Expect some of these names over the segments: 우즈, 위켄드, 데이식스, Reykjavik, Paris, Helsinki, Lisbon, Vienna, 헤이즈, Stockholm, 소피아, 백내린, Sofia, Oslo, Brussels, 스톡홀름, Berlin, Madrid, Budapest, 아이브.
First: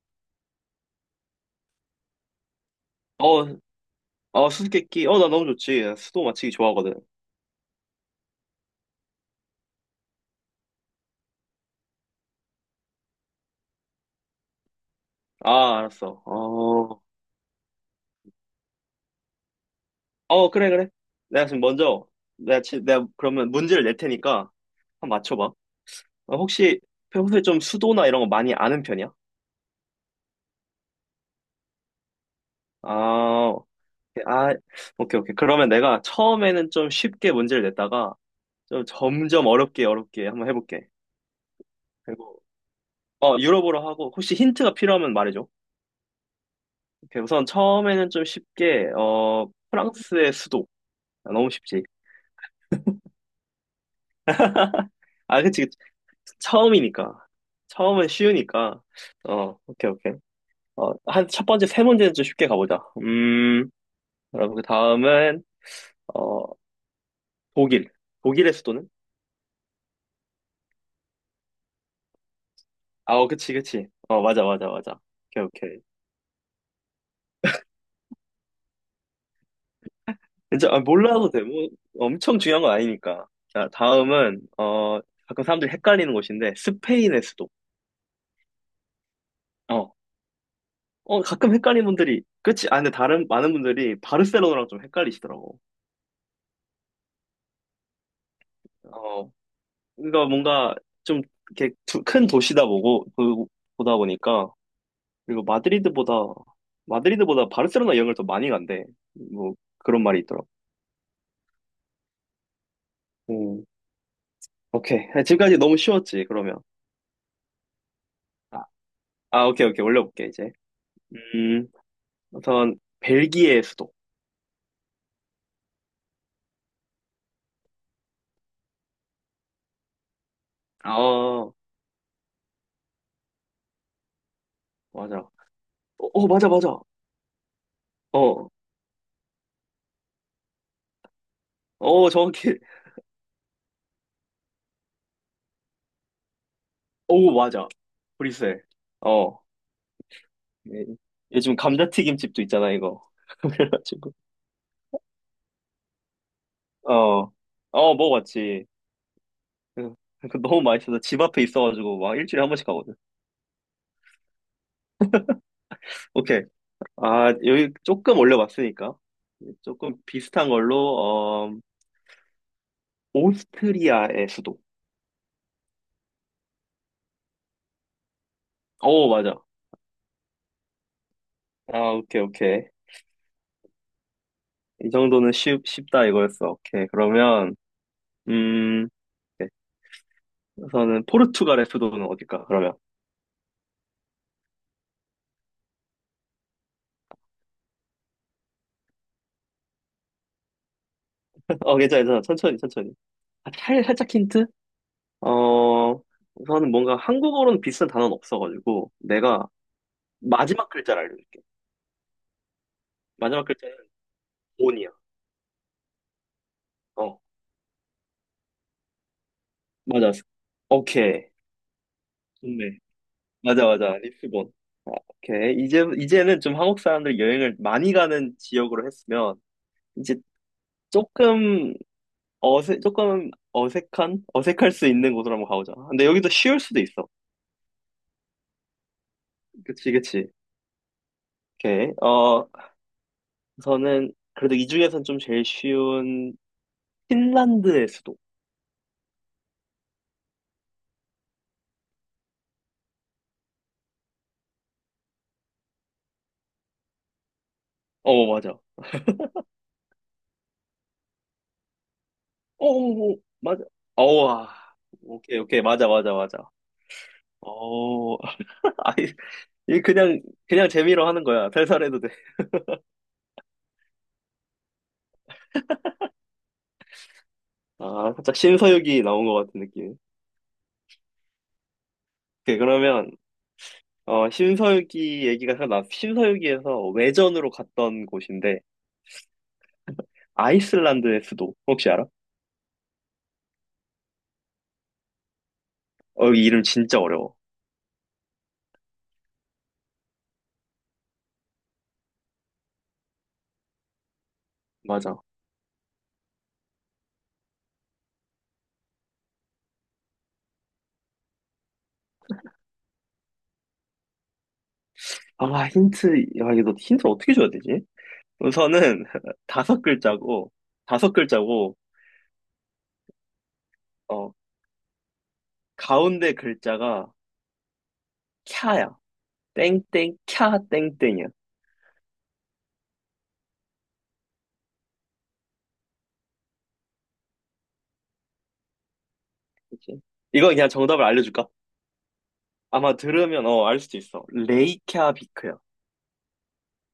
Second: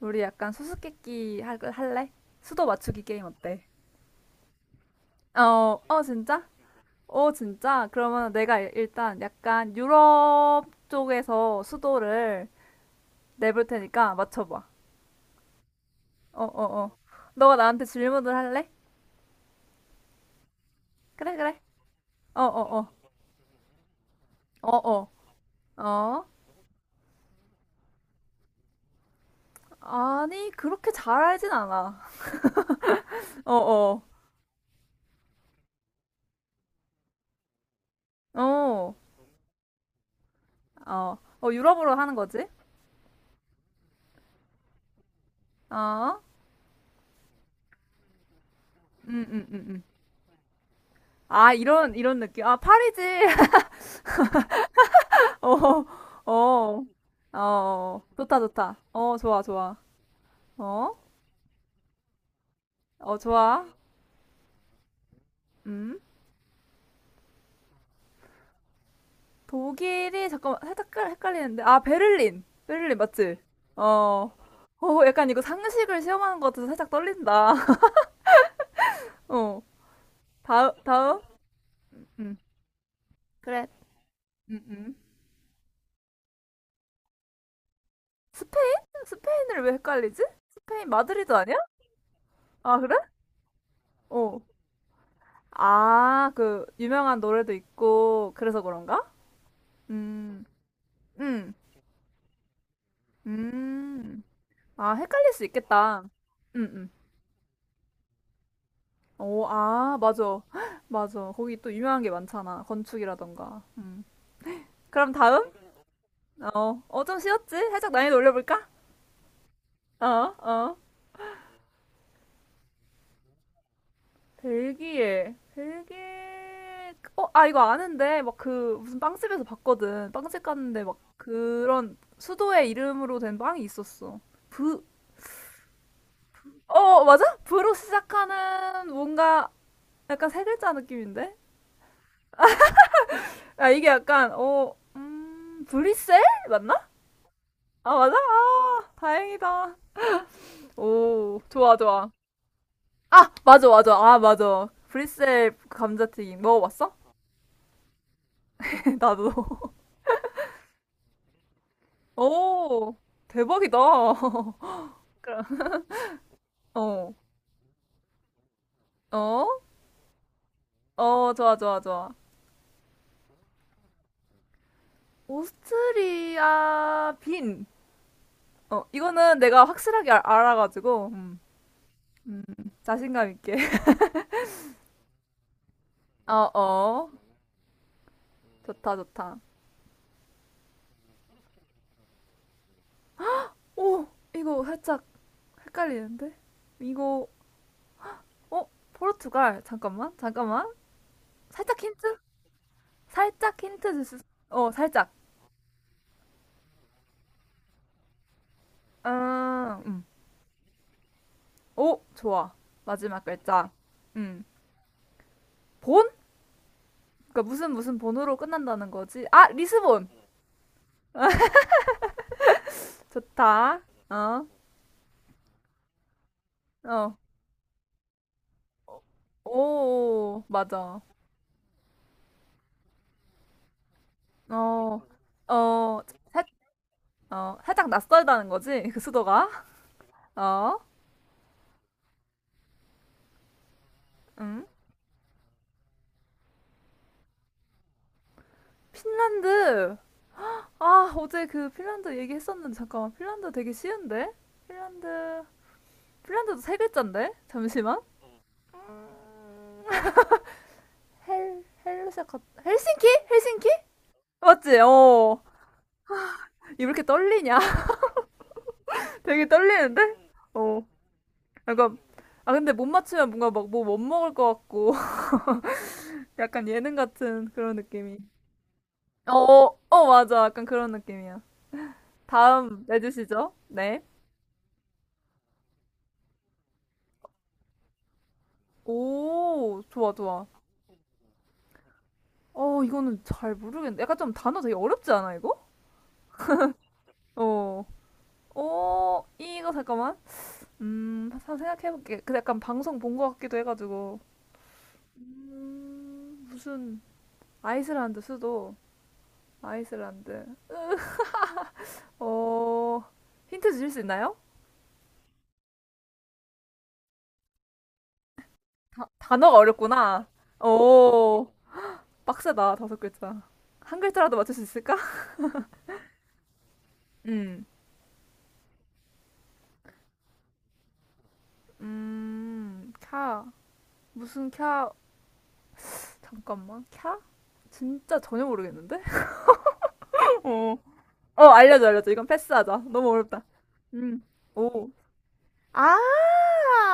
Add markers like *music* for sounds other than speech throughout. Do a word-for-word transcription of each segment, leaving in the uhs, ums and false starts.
우리 약간 수수께끼 할- 할래? 수도 맞추기 게임 어, 어때? 어, 수수께끼. 어, 나 너무 어, 좋지. 나 어, 수도 진짜? 맞히기 좋아하거든. 어, 진짜? 그러면 내가 일- 일단 약간 유럽 쪽에서 수도를 내볼 테니까 맞춰봐. 아, 알았어. 어, 어, 어. 어, 너가 나한테 질문을 할래? 어, 그래, 그래. 그래, 내가 그래. 지금 먼저, 어, 내가, 어, 지, 어. 내가 그러면 문제를 낼 테니까 어, 어. 한번 맞춰봐. 어? 어, 혹시 평소에 좀 수도나 이런 거 많이 아는 편이야? 아니, 그렇게 잘 알진 않아. *laughs* 어, 아, 어. 아, 오케이, 오케이. 그러면 내가 처음에는 좀 쉽게 문제를 냈다가 좀 어, 점점 어렵게, 어렵게 한번 해볼게. 어. 어, 유럽으로 하는 그리고, 거지? 어, 유럽어로 하고, 혹시 힌트가 필요하면 말해줘. 어? 오케이, 우선 처음에는 좀 쉽게, 음, 음, 어, 음, 음. 프랑스의 수도. 아, 너무 아, 쉽지. 이런, 이런 느낌. 아, 파리지. 아, 그치, 어, 어, 처음이니까. 어, 어. 처음은 좋다, 좋다. 쉬우니까. 어, 좋아, 어, 좋아. 오케이, 오케이. 어, 어, 한, 첫 번째, 세 문제는 좀 쉽게 가보자. 어, 좋아. 음, 여러분, 그 다음은, 음, 어, 독일. 독일의 수도는? 독일이, 잠깐만, 살짝 헷갈- 헷갈리는데. 아, 베를린. 베를린, 아, 어, 맞지? 그치, 그치. 어, 어, 맞아, 맞아, 어, 맞아. 약간 이거 오케이, 오케이. 상식을 시험하는 것 같아서 살짝 떨린다. *laughs* 어, 이제, 다음, 아, 다음? 몰라도 돼. 뭐, 음, 엄청 중요한 건 아니니까. 그래. 자, 다음은, 음, 음. 어, 가끔 사람들이 헷갈리는 곳인데, 스페인의 수도. 스페인? 스페인을 왜 어, 헷갈리지? 스페인 어, 마드리드 아니야? 가끔 헷갈리는 분들이, 그치? 아, 아, 근데 그래? 다른, 많은 분들이 어. 바르셀로나랑 좀 헷갈리시더라고. 아, 그, 유명한 노래도 있고, 그래서 그런가? 어, 그러니까 음, 뭔가 좀 음, 이렇게 두- 큰 도시다 보고 보- 보다 음. 보니까. 아, 헷갈릴 그리고 수 있겠다. 마드리드보다 응, 응. 마드리드보다 바르셀로나 여행을 더 많이 간대. 오, 뭐 아, 그런 말이 맞아. 있더라고. *gasps* *laughs* 맞아. 거기 또 유명한 게 많잖아. 건축이라던가. 음, 음. 오케이. 그럼 다음? 지금까지 너무 쉬웠지, 그러면. 어, 어, 좀 쉬웠지? 살짝 난이도 아, 올려볼까? 아, 오케이, 오케이. 어, 올려볼게, 이제. 어. 음, 우선, 벨기에 수도. 벨기에. 벨기에. 어, 아, 이거 아는데. 막 그, 무슨 빵집에서 봤거든. 빵집 갔는데 막 아, 그런 수도의 이름으로 된 빵이 있었어. 브, 맞아. 어, 어, 맞아, 맞아. 어, 맞아? 브로 어, 시작하는 뭔가 약간 세 글자 느낌인데? 어, 정확히. 야 이게 약간, 어, 음, 브리셀? 맞나? 오, 맞아. 아, 맞아? 브뤼셀. 아, 어. 다행이다. 예, 오, 요즘 좋아, 좋아. 감자튀김집도 있잖아, 이거. 아, *laughs* 맞아, 맞아. 그래가지고. 아, 맞아. 브리셀 감자튀김 먹어봤어? 어. 어, 먹어봤지. *laughs* 나도. 응. *laughs* 너무 많이 어서집 앞에 있어가지고 막 *laughs* 일주일에 한 번씩 가거든. 오, 대박이다. *laughs* 그럼, 오케이. 어, 아, 여기 조금 올려봤으니까. 어, 조금 비슷한 걸로, 어, 좋아, 어, 좋아, 좋아. 오스트리아의 수도. 오스트리아 빈. 어, 오, 맞아. 이거는 내가 확실하게 알, 알아가지고, 음, 아, 오케이, 음, 오케이. 자신감 있게. *laughs* 이 정도는 쉽, 쉽다 이거였어. 어, 오케이. 어. 그러면, 음, 좋다, 좋다. 네. 우선은 포르투갈의 수도는 어딜까, 그러면? 오, 이거 살짝 헷갈리는데? 이거 어? 포르투갈 잠깐만 잠깐만 *laughs* 어, 살짝 괜찮아, 힌트? 괜찮아. 천천히, 천천히. 아, 살짝 살, 힌트 줄 살짝 수? 힌트? 어 살짝 어, 우선은 뭔가 한국어로는 비슷한 단어는 없어가지고, 내가 음음오 마지막 글자를 알려줄게. 좋아 마지막 마지막 글자 글자는 음 돈이야. 본? 그러니까 무슨 무슨 본으로 끝난다는 거지? 아 리스본 맞아. 오케이. 좋네. 맞아, 좋다 맞아. 리스본. 아, 오케이. 이제, 이제는 좀 한국 사람들이 여행을 많이 가는 지역으로 했으면, 이제 어어오 맞아 조금 어색, 조금 어색한? 어색할 수 있는 곳으로 한번 가보자. 어어 근데 여기도 살, 쉬울 수도 있어. 어, 살짝 낯설다는 거지 그 수도가 그치, 그치. 어음 오케이. 어, 우선은, 그래도 이 중에서는 좀 제일 쉬운, 핀란드의 수도. 핀란드 아, 어제 그 핀란드 얘기했었는데, 잠깐만. 핀란드 되게 쉬운데? 핀란드, 핀란드도 세 글자인데? 잠시만. 어, 맞아. 어, 헬, 헬로 시작한, 어, 헬싱키? 어, 맞아. 헬싱키? 어, 와. 맞지? 오케이, 어. 오케이. 맞아, 맞아, 맞아. 이렇게 떨리냐? 어, *laughs* 아이, *laughs* 되게 이 떨리는데? 그냥 그냥 어. 재미로 하는 거야. 약간, 살살해도 돼. 아, 근데 못 맞추면 뭔가 막 뭐 못 먹을 것 같고, *laughs* 약간 예능 같은 그런 아, 느낌이. 살짝 신서유기 나온 어, 것 같은 어, 느낌. 어, 맞아. 약간 그런 느낌이야. 오케이, 다음 그러면 내주시죠. 네. 어 신서유기 얘기가 생각나. 신서유기에서 외전으로 갔던 곳인데 오, 좋아, 좋아. 아이슬란드의 수도 혹시 알아? 어, 이거는 잘 모르겠는데. 약간 좀 단어 되게 어렵지 않아, 이거? 어, 이 이름 진짜 어려워. 어. 어, 이거 잠깐만. 음, 한번 생각해볼게. 근데 약간 방송 본 것 같기도 해가지고. 맞아. 음, 무슨, 아이슬란드 수도. 아이슬란드. 어, 힌트 주실 수 있나요? 아, 힌트, 야, 이거 힌트 어떻게 줘야 되지? 우선은 *laughs* 단어가 다섯 어렵구나. 글자고 다섯 오, 글자고. 빡세다. 다섯 글자. 한 어, 글자라도 맞출 수 있을까? *laughs* 가운데 글자가 음, 캬야. 땡땡 캬 땡땡이야. 음, 캬. 무슨 캬. 잠깐만. 캬? 진짜 전혀 모르겠는데? 그치? *laughs* 이거 그냥 어. 정답을 어, 알려줄까? 알려줘, 알려줘. 이건 패스하자. 아마 너무 어렵다. 들으면 어, 알 수도 음, 있어. 오. 레이캬비크야. 아,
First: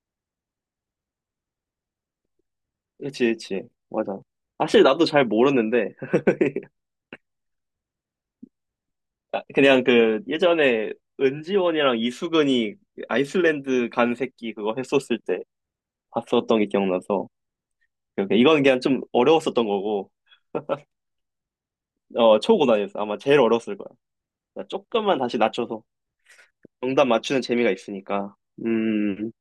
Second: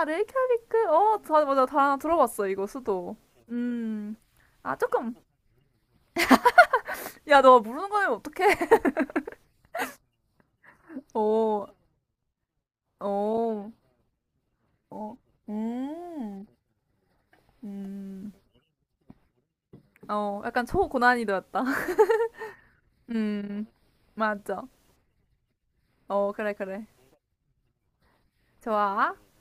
아, 레이캬비크. 어, 다, 맞아. 다 들어봤어, 이거, 수도. 그치, 그치. 음. 맞아. 아, 사실 나도 조금. 잘 모르는데 야, 너 모르는 거면 어떡해. *laughs* *laughs* 그냥 그 예전에 어, 은지원이랑 이수근이 어, 아이슬란드 간 새끼 그거 어. 했었을 때 음. 봤었던 게 기억나서 음. 이렇게 이건 그냥 좀 어려웠었던 거고. 어, 약간 초고난이도였다. *laughs* 어, 초고난이었어. 아마 제일 음. 어려웠을 거야. 나 맞아. 조금만 다시 낮춰서 어, 그래, 그래. 정답 맞추는 재미가 있으니까. 좋아. 음,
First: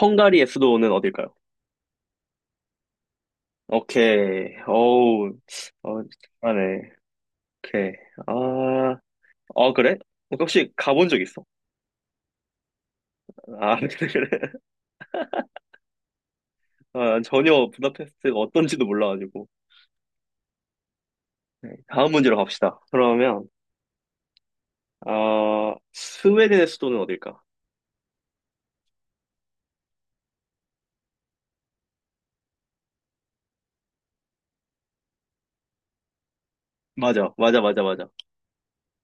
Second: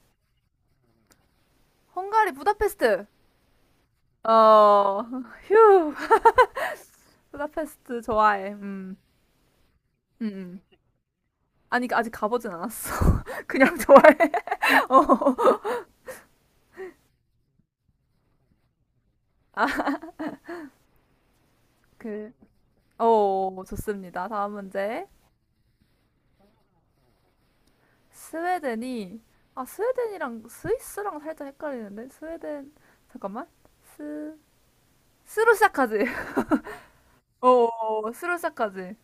헝가리의 수도는 어딜까요? 헝가리 부다페스트. 오케이 어, 어우. *laughs* 휴. 어, 잘하네. 오케이. 부다페스트 아... 좋아해. 음. 어, 그래? 어, 음. 혹시 음. 가본 적 있어? 아니, 아직 가보진 않았어. *laughs* 그냥 아, *laughs* 그래, 좋아해. 그래. *laughs* 어. 아, 전혀 부다페스트가 어떤지도 몰라가지고. 아, 네, 다음 그. 문제로 갑시다. 그러면, 어, 좋습니다. 다음 문제. 아, 스웨덴의 수도는 어딜까? 스웨덴이 아 스웨덴이랑 스위스랑 살짝 헷갈리는데 스웨덴 잠깐만 스 스로 시작하지 *laughs* 맞아, 맞아, 맞아, 맞아. 어 스로 시작하지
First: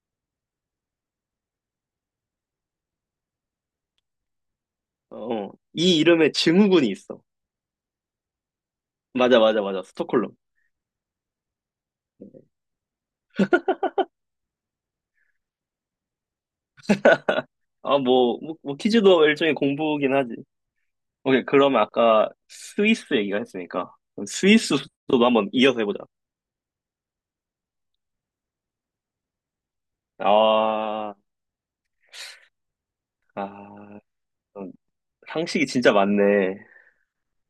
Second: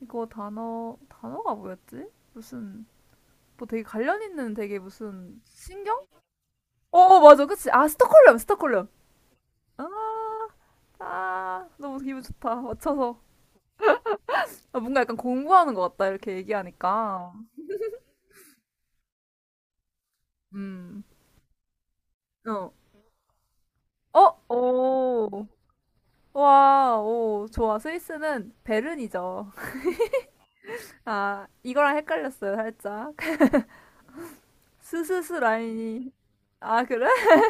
이거 단어 단어가 뭐였지 무슨 뭐 되게 관련 있는 되게 무슨 어, 이 신경 이름에 증후군이 어 어, 있어. 맞아 그치 아 스톡홀름 스톡홀름 맞아, 맞아, 맞아. 아, 스톡홀름. 아 너무 기분 좋다 맞춰서 아, 뭔가 약간 공부하는 것 같다 이렇게 얘기하니까 아, 뭐, 뭐, 뭐 퀴즈도 일종의 공부긴 하지. 오케이, 그러면 아까 음어어오 스위스 얘기가 했으니까. 그럼 스위스 수도도 한번 이어서 해보자. 와, 오, 좋아. 스위스는 베른이죠. *laughs* 아, 아, 이거랑 헷갈렸어요, 살짝. *laughs* 아, 음, 스스스 상식이 진짜 라인이. 많네. 아, 그래? *laughs*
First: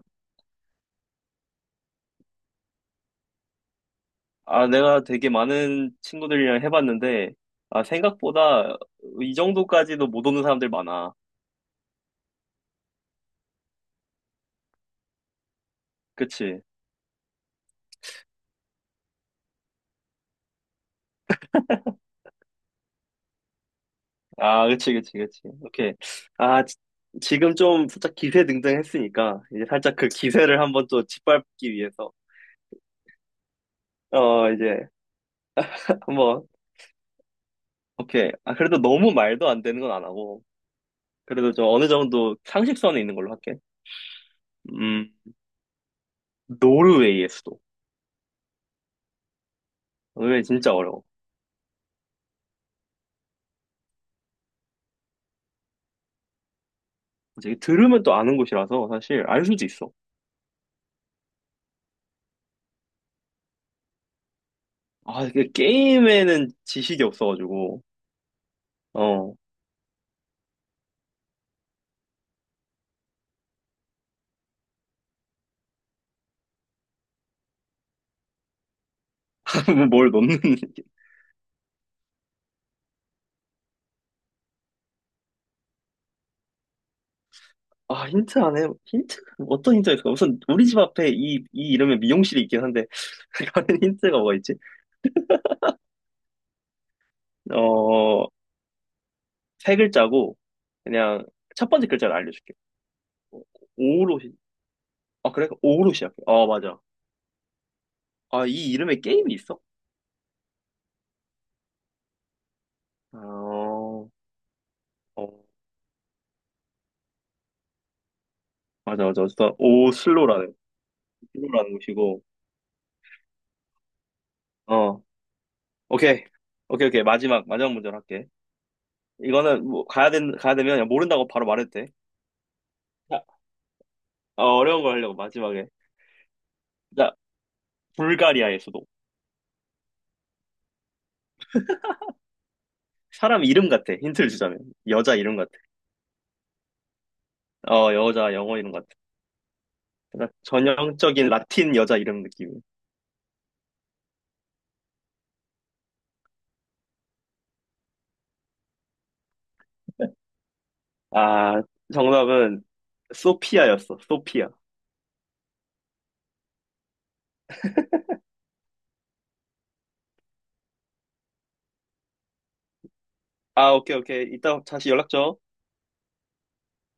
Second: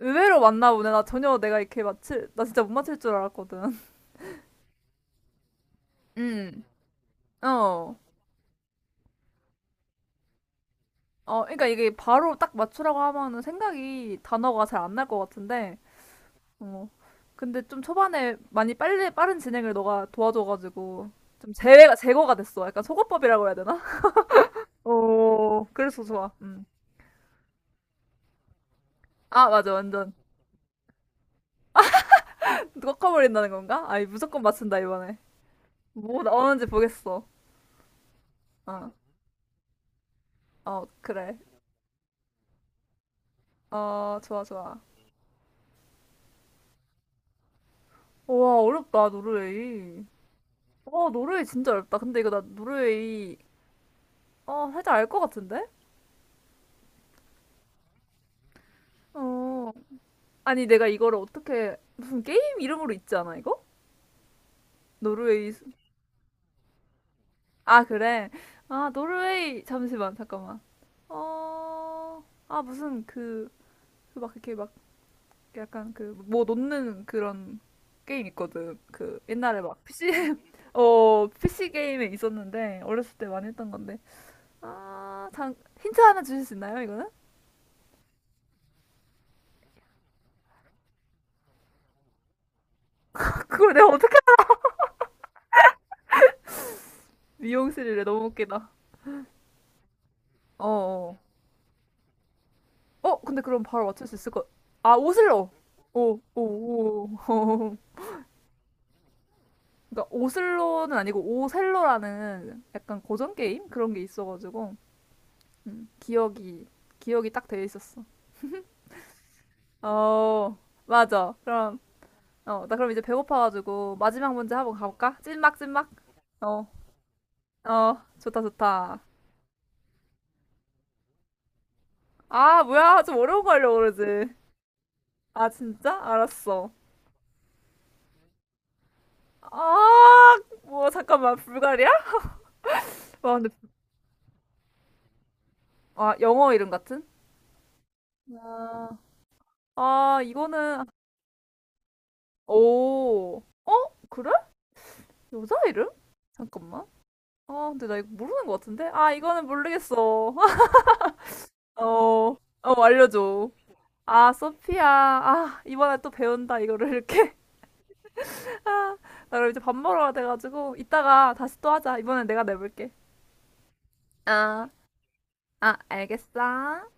의외로 맞나 보네. 나 전혀 내가 이렇게 맞출, 나 진짜 못 맞출 줄 알았거든. *laughs* 아, 내가 되게 많은 친구들이랑 음, 해봤는데, 아, 어. 생각보다 이 정도까지도 못 오는 사람들 많아. 어, 그러니까 이게 바로 딱 맞추라고 하면은 생각이, 단어가 잘 안 날 것 같은데, 그치? 어. 근데 좀 초반에 많이 빨리, 빠른 진행을 너가 도와줘가지고, 좀 제외가, 제거가 됐어. 약간 소거법이라고 해야 되나? *laughs* 아, 그치, 그치, 그치. 오, 오케이. 그래서 좋아. 음. 아, 지, 지금 좀 살짝 기세등등 했으니까, 아, 이제 맞아. 살짝 그 완전. 기세를 한번 또 짓밟기 위해서, 꺾어버린다는 건가? 아니, 무조건 어, 맞춘다, 이제 이번에. 뭐 한번, 나오는지 보겠어. 오케이. 아, 그래도 어, 너무 말도 안 되는 건 안 하고, 어, 그래. 그래도 좀 어느 정도 상식선에 있는 걸로 할게. 어, 좋아, 좋아. 음, 노르웨이의 수도. 우와, 어렵다, 노르웨이. 노르웨이 진짜 어려워. 와, 노르웨이 진짜 어렵다. 근데 이거 나 노르웨이, 어, 살짝 알 것 같은데? 이제 들으면 또 아는 곳이라서 사실 알 수도 어. 있어. 아니, 내가 이거를 어떻게, 무슨 게임 이름으로 있지 않아, 이거? 아, 노르웨이. 이게 수- 게임에는 지식이 없어가지고, 아, 그래. 아, 어, 노르웨이. 잠시만, 잠깐만. 어, 아, 무슨 그, 그 막 이렇게 막 약간 그 뭐 놓는 그런 게임 있거든. 그 옛날에 막 *laughs* 피씨 뭘 넣는, *laughs* *laughs* 어 피씨 게임에 있었는데 어렸을 때 많이 했던 건데 아, 장 힌트 하나 주실 수 있나요, 이거는? 아, 힌트 안 해. 힌트? 어떤 힌트가 있을까? 우선, 우리 집 앞에 이, 이 이름의 미용실이 있긴 한데, *laughs* *laughs* 가는 그걸 내가 어떻게 힌트가 뭐가 알- 있지? 미용실이래 너무 어, 웃기다. 세 글자고, 어, 어. 그냥, 첫 번째 글자를 알려줄게. 어, 근데 어, 그럼 바로 맞출 수 오로, 있을 시- 것. 아, 아, 그래? 오슬로. 오로 시작해. 오, 오, 어, 맞아. 오. *laughs* 오. 아, 이 이름에 게임이 있어? 그러니까 오슬로는 아니고 오셀로라는 약간 고전 게임 그런 게 어, 있어가지고 어, 음, 기억이 기억이 딱 되어 있었어. 맞아, 맞아. 어쨌든, 오, 슬로라는, 어, 맞아. 슬로라는 그럼 곳이고, 어, 나 그럼 이제 배고파가지고 마지막 문제 한번 어, 가볼까? 찐막, 찐막? 오케이. 어, 오케이, 오케이. 마지막, 마지막 문제로 어, 할게. 좋다, 좋다. 이거는 뭐 가야 된 가야 되면 그냥 모른다고 바로 말해도 돼. 아, 뭐야. 좀 자, 어려운 거 하려고 그러지. 어, 어려운 거 하려고 아, 마지막에. 진짜? 알았어. 자, 불가리아의 수도. 아, 뭐, 잠깐만. 불가리아? 와, 사람 근데, 이름 같아. 힌트를 주자면 여자 이름 같아. 아, 영어 이름 같은? 어, 여자 영어 이름 같아. 아, 아, 그러니까 이거는, 전형적인 라틴 여자 이름 느낌. 오. 어? 그래? 여자 이름? 잠깐만. 아, 근데 나 이거 모르는 것 같은데? 아, 이거는 모르겠어. *laughs* 아, 어, 정답은 어, 알려줘. 소피아였어. 아, 소피아. 소피아. 아, 이번에 또 배운다, 이거를 이렇게. 나 그럼 이제 밥 먹으러 가야 돼가지고 이따가 다시 또 하자. 이번엔 내가 내볼게. 아, 오케이 오케이. 이따 아, 다시 연락 줘. 아, 알겠어.